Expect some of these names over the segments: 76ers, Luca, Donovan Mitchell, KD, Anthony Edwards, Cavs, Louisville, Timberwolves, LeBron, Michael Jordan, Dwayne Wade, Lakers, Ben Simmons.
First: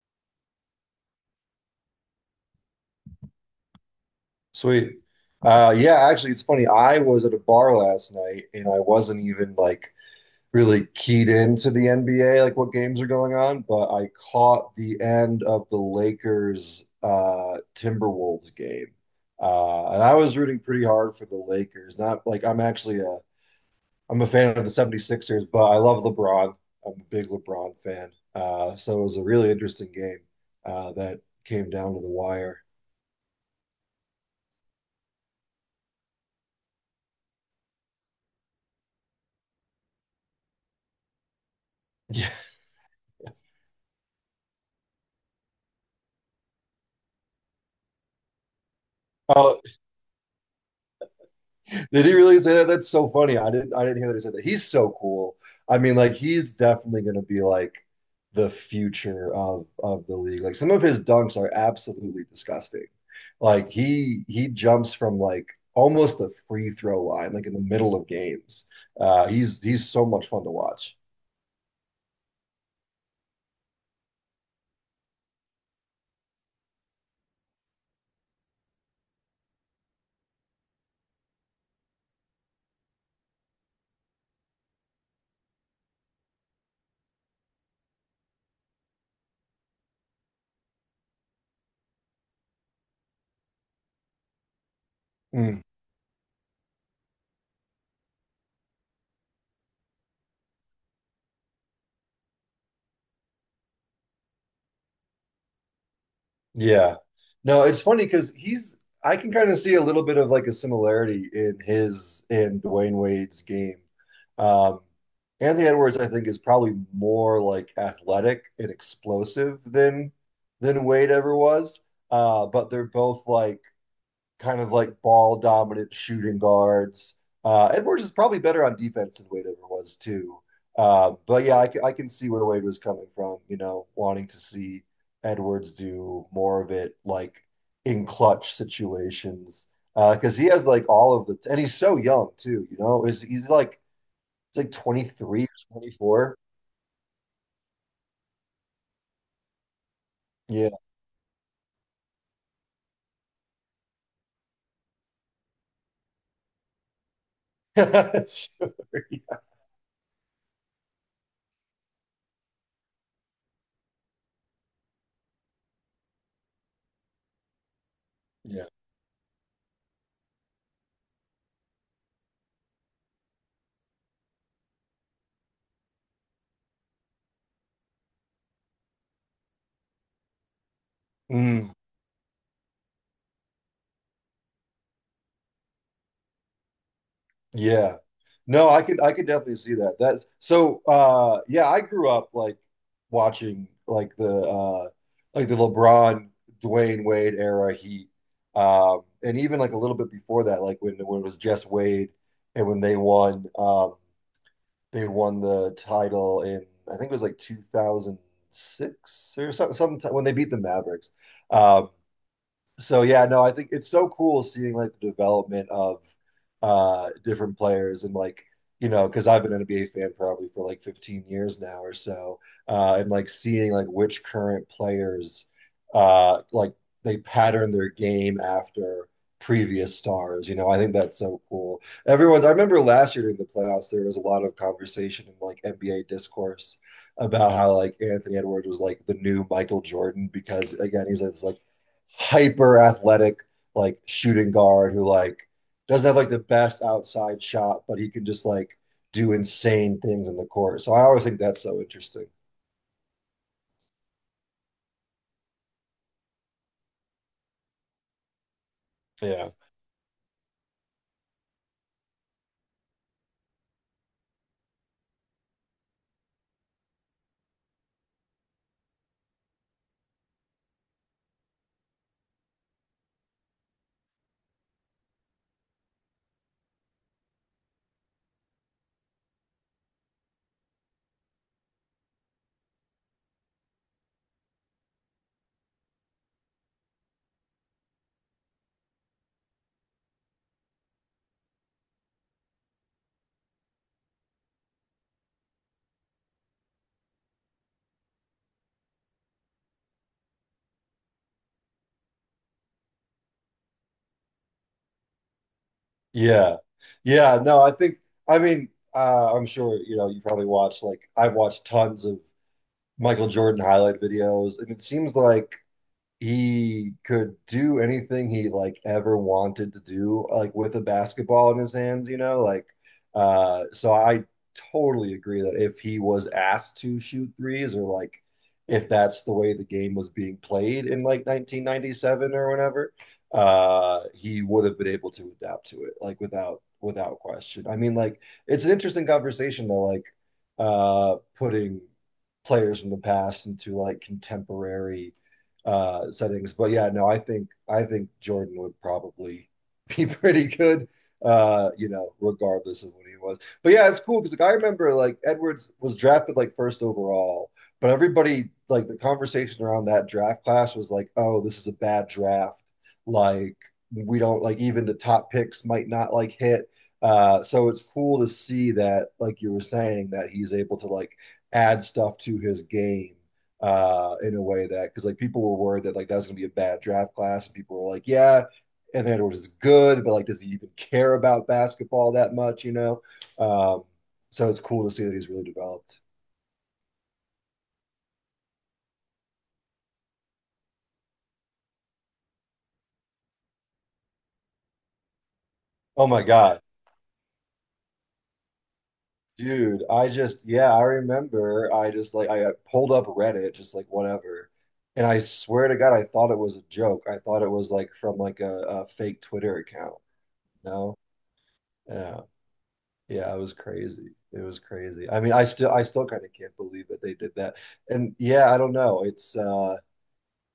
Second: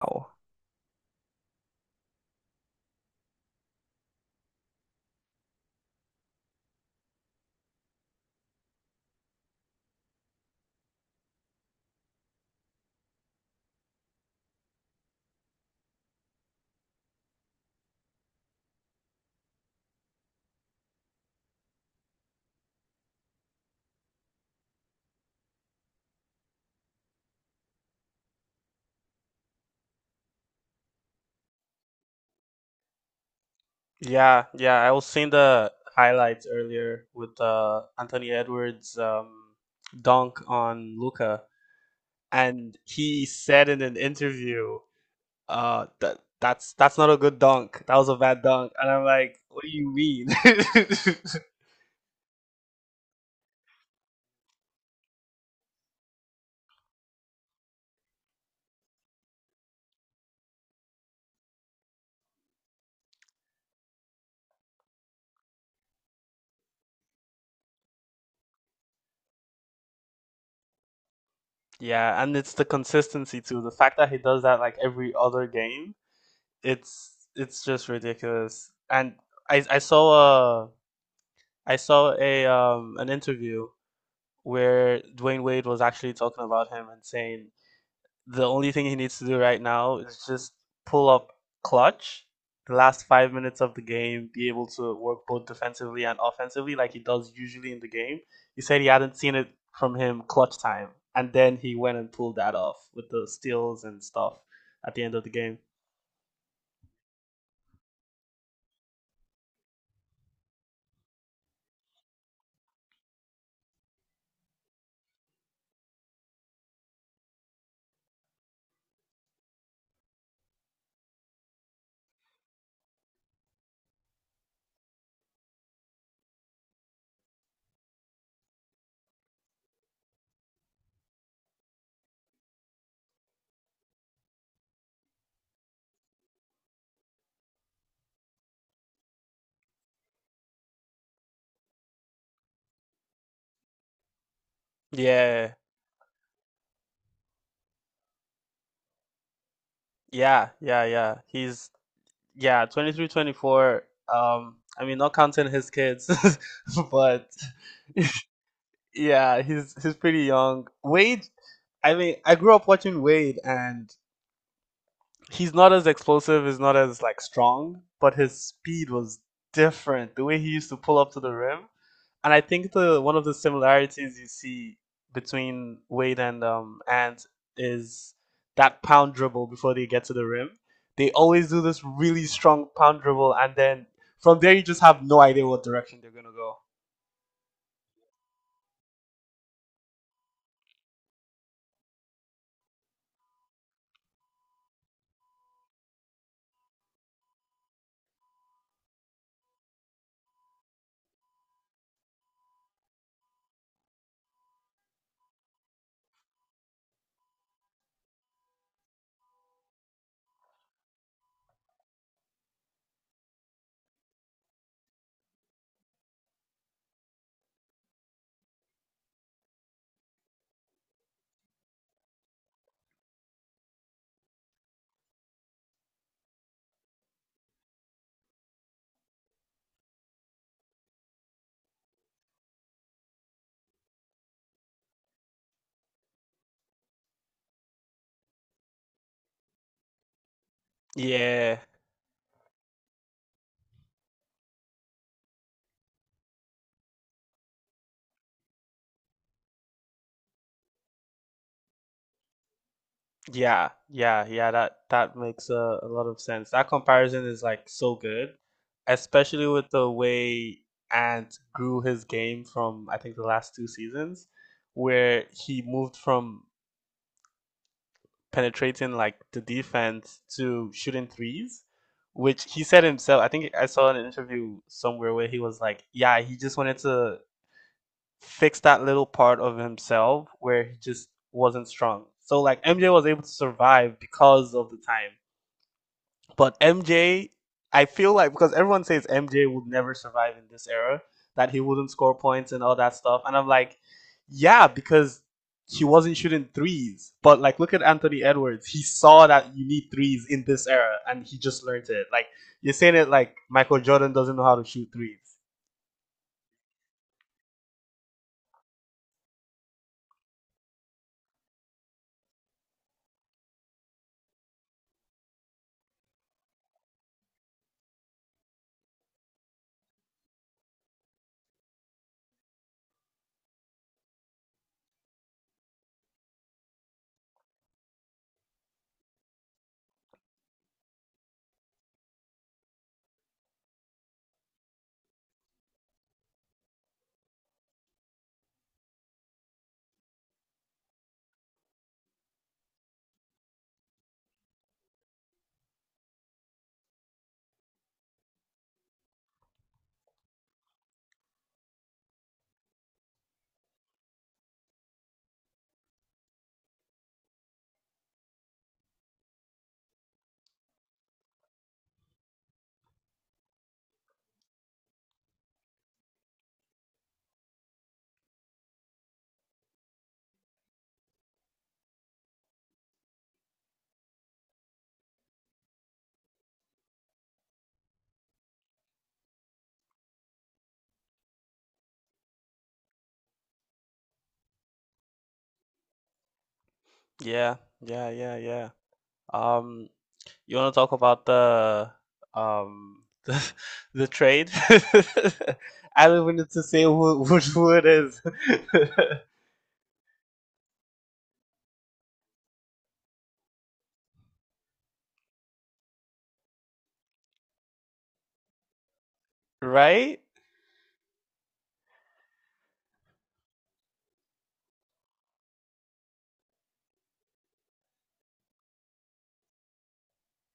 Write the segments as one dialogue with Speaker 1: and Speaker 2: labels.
Speaker 1: Wow.
Speaker 2: Sweet. Yeah, actually, it's funny. I was at a bar last night and I wasn't even like really keyed into the NBA, like what games are going on, but I caught the end of the Lakers Timberwolves game. And I was rooting pretty hard for the Lakers. Not like I'm actually a I'm a fan of the 76ers, but I love LeBron. I'm a big LeBron fan. So it was a really interesting game that came down to the wire.
Speaker 1: Yeah, yeah, I was seeing the highlights earlier with Anthony Edwards' dunk on Luca,
Speaker 2: Yeah.
Speaker 1: and he said in an interview, that that's not a good dunk. That was a bad dunk, and I'm like,
Speaker 2: Oh,
Speaker 1: what do you mean?
Speaker 2: did he really say that? That's so funny. I didn't hear that he said that. He's so cool. I mean, like he's definitely gonna be like the future of the league. Like some of his dunks are absolutely disgusting. Like he jumps from like almost the free throw line, like in the middle of games. He's so much fun to watch.
Speaker 1: Yeah, and it's the consistency too. The fact that he does that like every other game, it's just ridiculous. And I I saw a I saw a an interview where Dwayne Wade was actually talking about him and saying the only thing he needs to do right now is just pull up clutch the last 5 minutes of the game, be able to work both
Speaker 2: Mm.
Speaker 1: defensively and offensively like he does usually in the game. He said he hadn't seen it from him clutch time. And then he went and pulled that off with the steals and stuff at the end of the game.
Speaker 2: Yeah. No, it's funny because he's, I can kind of see a little bit of like a similarity in his, in Dwayne Wade's game. Um, Anthony Edwards, I think, is probably more like athletic and explosive than Wade ever was. But they're both like kind of like ball dominant shooting guards. Edwards is probably better on defense than Wade ever was too. But yeah, I can see where Wade was coming from, wanting to see Edwards do more of it like in clutch situations. Because he has like all of the, and he's so young too, you know, is he's like 23 or
Speaker 1: Yeah,
Speaker 2: 24.
Speaker 1: yeah,
Speaker 2: Yeah.
Speaker 1: yeah, yeah. He's, yeah, 23, 24. I mean, not counting his kids, but
Speaker 2: Sure.
Speaker 1: yeah, he's pretty young. Wade, I mean, I grew up watching Wade, and he's not as explosive, he's not as like strong, but his
Speaker 2: Yeah.
Speaker 1: speed was different. The way he used to pull up to the rim, and I think the one of the similarities you see between Wade and is that pound dribble before they get to the rim. They always do
Speaker 2: Mm.
Speaker 1: this really strong pound dribble, and then from there you just have no idea what direction they're gonna go.
Speaker 2: Yeah. No, I could definitely see that. That's so yeah, I grew up like watching like the LeBron Dwayne Wade era Heat. And even like a little bit before that, like when it was just Wade, and when they won the title in I think it was like 2006 or something sometime when they beat the Mavericks. Um so yeah, no, I think it's so cool seeing like the development of different players, and like, you know, because I've been an NBA fan probably for like 15 years now or so, and like seeing like which current players like they pattern their game after previous stars, you know, I think that's so cool. Everyone's, I remember last year during the playoffs there was a lot of conversation in like NBA discourse about how like Anthony Edwards was like the new Michael Jordan, because again he's like this like
Speaker 1: Yeah,
Speaker 2: hyper athletic like shooting guard who like doesn't have like the best outside shot, but he can just like do insane things in the court. So I always think that's so interesting.
Speaker 1: yeah, that makes a lot of sense. That comparison is like so good, especially
Speaker 2: Yeah.
Speaker 1: with the way Ant grew his game from I think the last two seasons, where he moved from penetrating like the defense to shooting threes, which he said himself. I think I saw an interview somewhere where he was like, yeah, he just wanted to fix that little part of himself where he just wasn't strong. So like MJ was able to survive because of the time. But MJ, I feel like because everyone says MJ would never survive in this era, that he wouldn't score points and all that stuff. And I'm like, yeah, because he wasn't shooting threes. But like, look at Anthony Edwards. He saw that you need threes in this era, and he just learned it. Like you're saying it like Michael Jordan doesn't know how to shoot threes.
Speaker 2: Yeah. Yeah. No, I think, I mean, I'm sure you know you probably watched, like I've watched tons of Michael Jordan highlight videos, and it seems like he could do anything he like ever wanted to do, like with a basketball in his hands, you know, like, so I totally agree that if he was asked to shoot threes, or like if that's the way the game was being played in like 1997 or whenever, he would have been able to adapt to it like without question. I mean like it's an interesting conversation though, like, putting players from the past into like contemporary settings. But yeah, no, I think Jordan would probably be pretty good, you know, regardless of what he was. But yeah, it's cool because like I remember like Edwards was drafted like first overall, but everybody, like the conversation around that draft class was like, oh, this is a bad draft. Like we don't like, even the top picks might not like hit. So it's cool to see that, like you were saying, that he's able to like add stuff to his game in a way that, because like people were worried that like that was gonna be a bad draft class, and people were like, yeah, Anthony Edwards is good, but like, does he even care about basketball that much? You know, um, so it's cool to see that he's really developed.
Speaker 1: Yeah, yeah. Um, You want to talk about the um the, the trade?
Speaker 2: Oh
Speaker 1: I
Speaker 2: my
Speaker 1: don't even need
Speaker 2: god,
Speaker 1: to say who, which who it is,
Speaker 2: dude! I just, yeah, I remember. I just like, I pulled up Reddit, just like whatever, and I swear to God, I thought it was a joke. I thought it was like from like a fake Twitter account.
Speaker 1: right?
Speaker 2: No, yeah. Yeah, it was crazy. It was crazy. I mean, I still kind of can't believe that they did that. And yeah, I don't know. It's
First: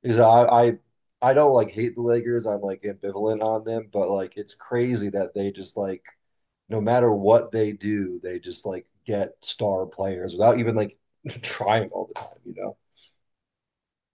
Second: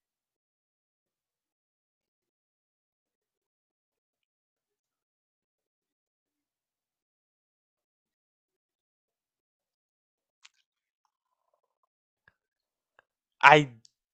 Speaker 2: is I don't like hate the Lakers. I'm like ambivalent on them, but like it's crazy that they just like, no matter what they do, they just like get star players without even like trying all the time, you know?
Speaker 1: I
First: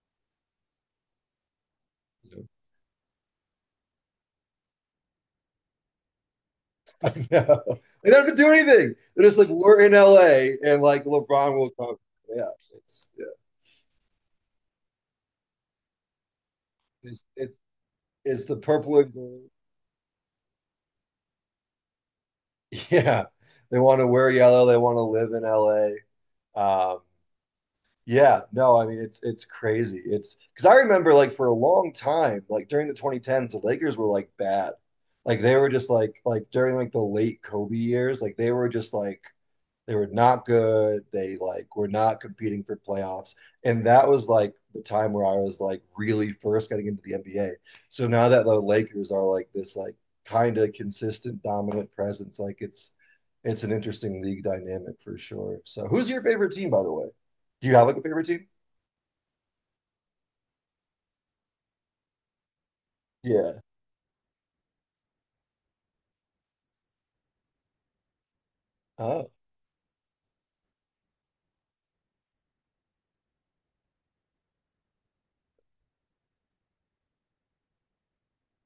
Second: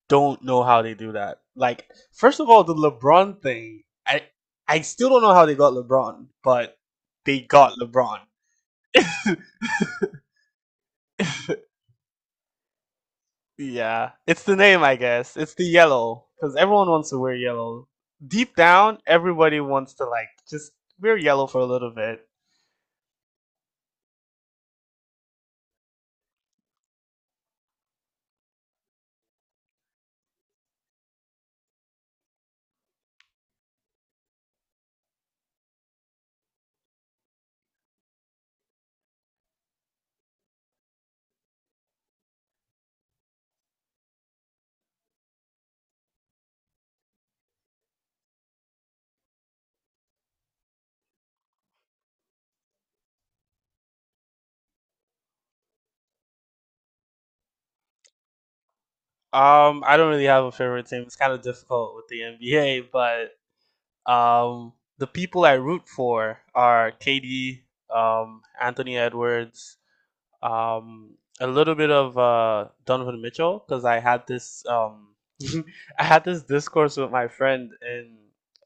Speaker 1: don't know how they do that. Like, first
Speaker 2: Yeah.
Speaker 1: of all, the LeBron thing. I still don't know how they got LeBron, but
Speaker 2: I
Speaker 1: they
Speaker 2: know.
Speaker 1: got
Speaker 2: They
Speaker 1: LeBron.
Speaker 2: don't have to do anything. They're just like, we're in LA and like LeBron will come. Yeah, it's yeah.
Speaker 1: Yeah, it's the name, I guess. It's the yellow because everyone wants to
Speaker 2: It's
Speaker 1: wear
Speaker 2: it's
Speaker 1: yellow.
Speaker 2: it's
Speaker 1: Deep
Speaker 2: the purple
Speaker 1: down,
Speaker 2: and gold.
Speaker 1: everybody wants to like just wear yellow for a little bit.
Speaker 2: Yeah, they want to wear yellow. They want to live in LA. Um, yeah, no, I mean it's crazy. It's because I remember like for a long time, like during the 2010s, the Lakers were like bad. Like they were just like during like the late Kobe years, like they were just like they were not good. They like were not competing for playoffs. And that was like the time where I was like really first getting into the NBA. So now that the Lakers are like this like kind of consistent dominant presence, like it's an interesting league dynamic for sure. So who's your favorite team, by the way? Do you have like a favorite team?
Speaker 1: I don't really have a favorite team. It's kind of difficult with the NBA, but
Speaker 2: Yeah.
Speaker 1: um, the people I root for are KD, Anthony
Speaker 2: Oh.
Speaker 1: Edwards, um, a little bit of Donovan Mitchell because I had this I had this discourse with my friend, and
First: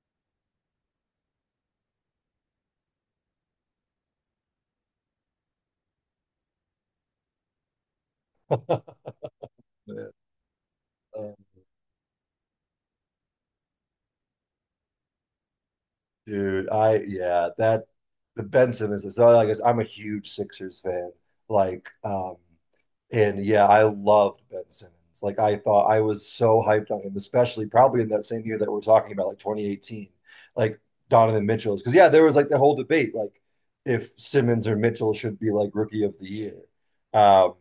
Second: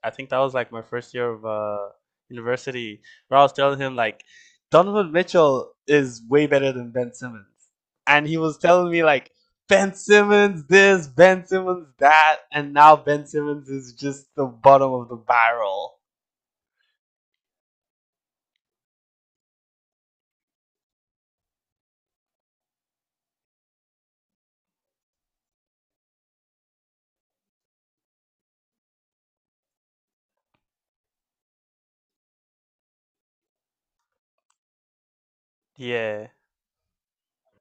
Speaker 1: I think that was like my first year of university, where I was telling him like Donovan Mitchell is way better than Ben Simmons, and he was telling me like Ben
Speaker 2: Yeah.
Speaker 1: Simmons this,
Speaker 2: Uh,
Speaker 1: Ben Simmons that, and now Ben Simmons is just the bottom of the barrel.
Speaker 2: Dude, I, yeah, that the Benson is so like, I'm a huge Sixers fan. Like, and yeah, I loved Ben Simmons. Like I thought, I was so hyped on him, especially probably in that same year that we're talking about, like 2018, like Donovan Mitchell's. Because yeah, there was like the whole debate, like if Simmons or Mitchell should be like rookie of
Speaker 1: Yeah.
Speaker 2: the year. Um,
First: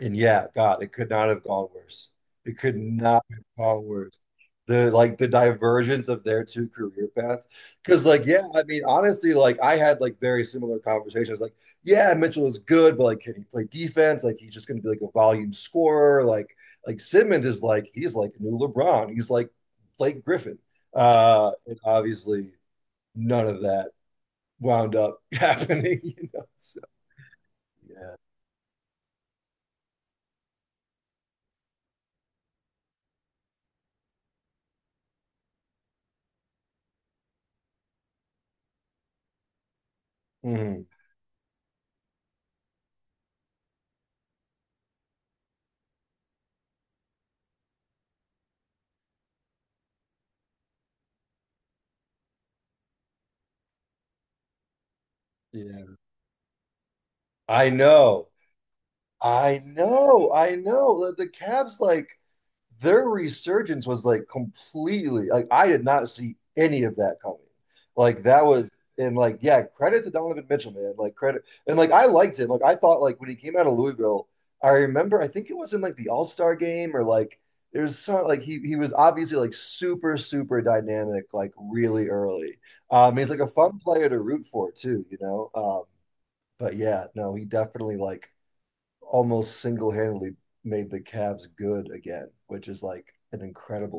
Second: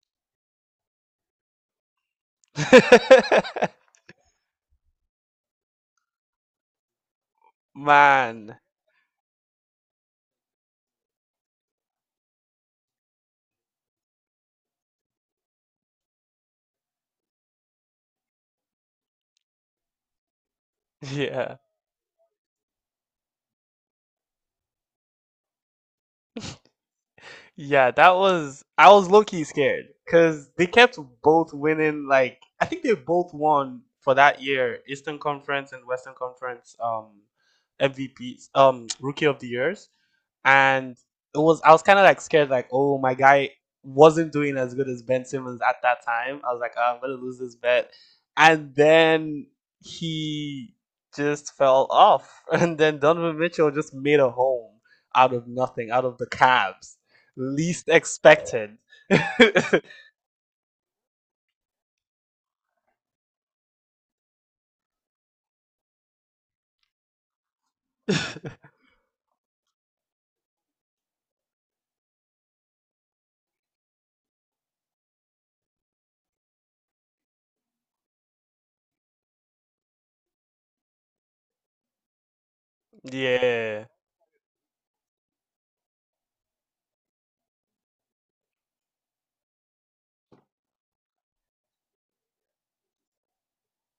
Speaker 2: and yeah, God, it could not have gone worse. It could not have gone worse. The, like the divergence of their two career paths. Cause like, yeah,
Speaker 1: Man.
Speaker 2: I mean, honestly, like I had like very similar conversations. Like, yeah, Mitchell is good, but like, can he play defense? Like he's just gonna be like a volume scorer. Like Simmons is like, he's like a new LeBron. He's like Blake Griffin.
Speaker 1: Yeah.
Speaker 2: And obviously none of that wound up happening, you know. So
Speaker 1: Yeah, that
Speaker 2: yeah.
Speaker 1: was, I was low key scared because they kept both winning. Like I think they both won for that year, Eastern Conference and Western Conference MVPs, Rookie of the Years,
Speaker 2: Mm-hmm.
Speaker 1: and it was, I was kind of like scared, like oh my guy wasn't doing as good as Ben Simmons at that time. I was like, "Ah, I'm gonna lose this bet," and then he just fell off, and then Donovan Mitchell just made a home out of nothing,
Speaker 2: Yeah.
Speaker 1: out of the Cavs.
Speaker 2: I
Speaker 1: Least
Speaker 2: know.
Speaker 1: expected.
Speaker 2: I know. The Cavs, like, their resurgence was like completely, like, I did not see any of that coming. Like, that was, and like, yeah, credit to Donovan Mitchell, man. Like, credit. And like, I liked him. Like, I thought, like, when he came out of Louisville, I remember, I think it was in like the All-Star game or like, there's some, like, he was obviously like super, super dynamic, like, really early. He's like a fun
Speaker 1: Yeah.
Speaker 2: player to root for, too, you know? But yeah, no, he definitely, like, almost single handedly made the Cavs good again, which is like an incredible.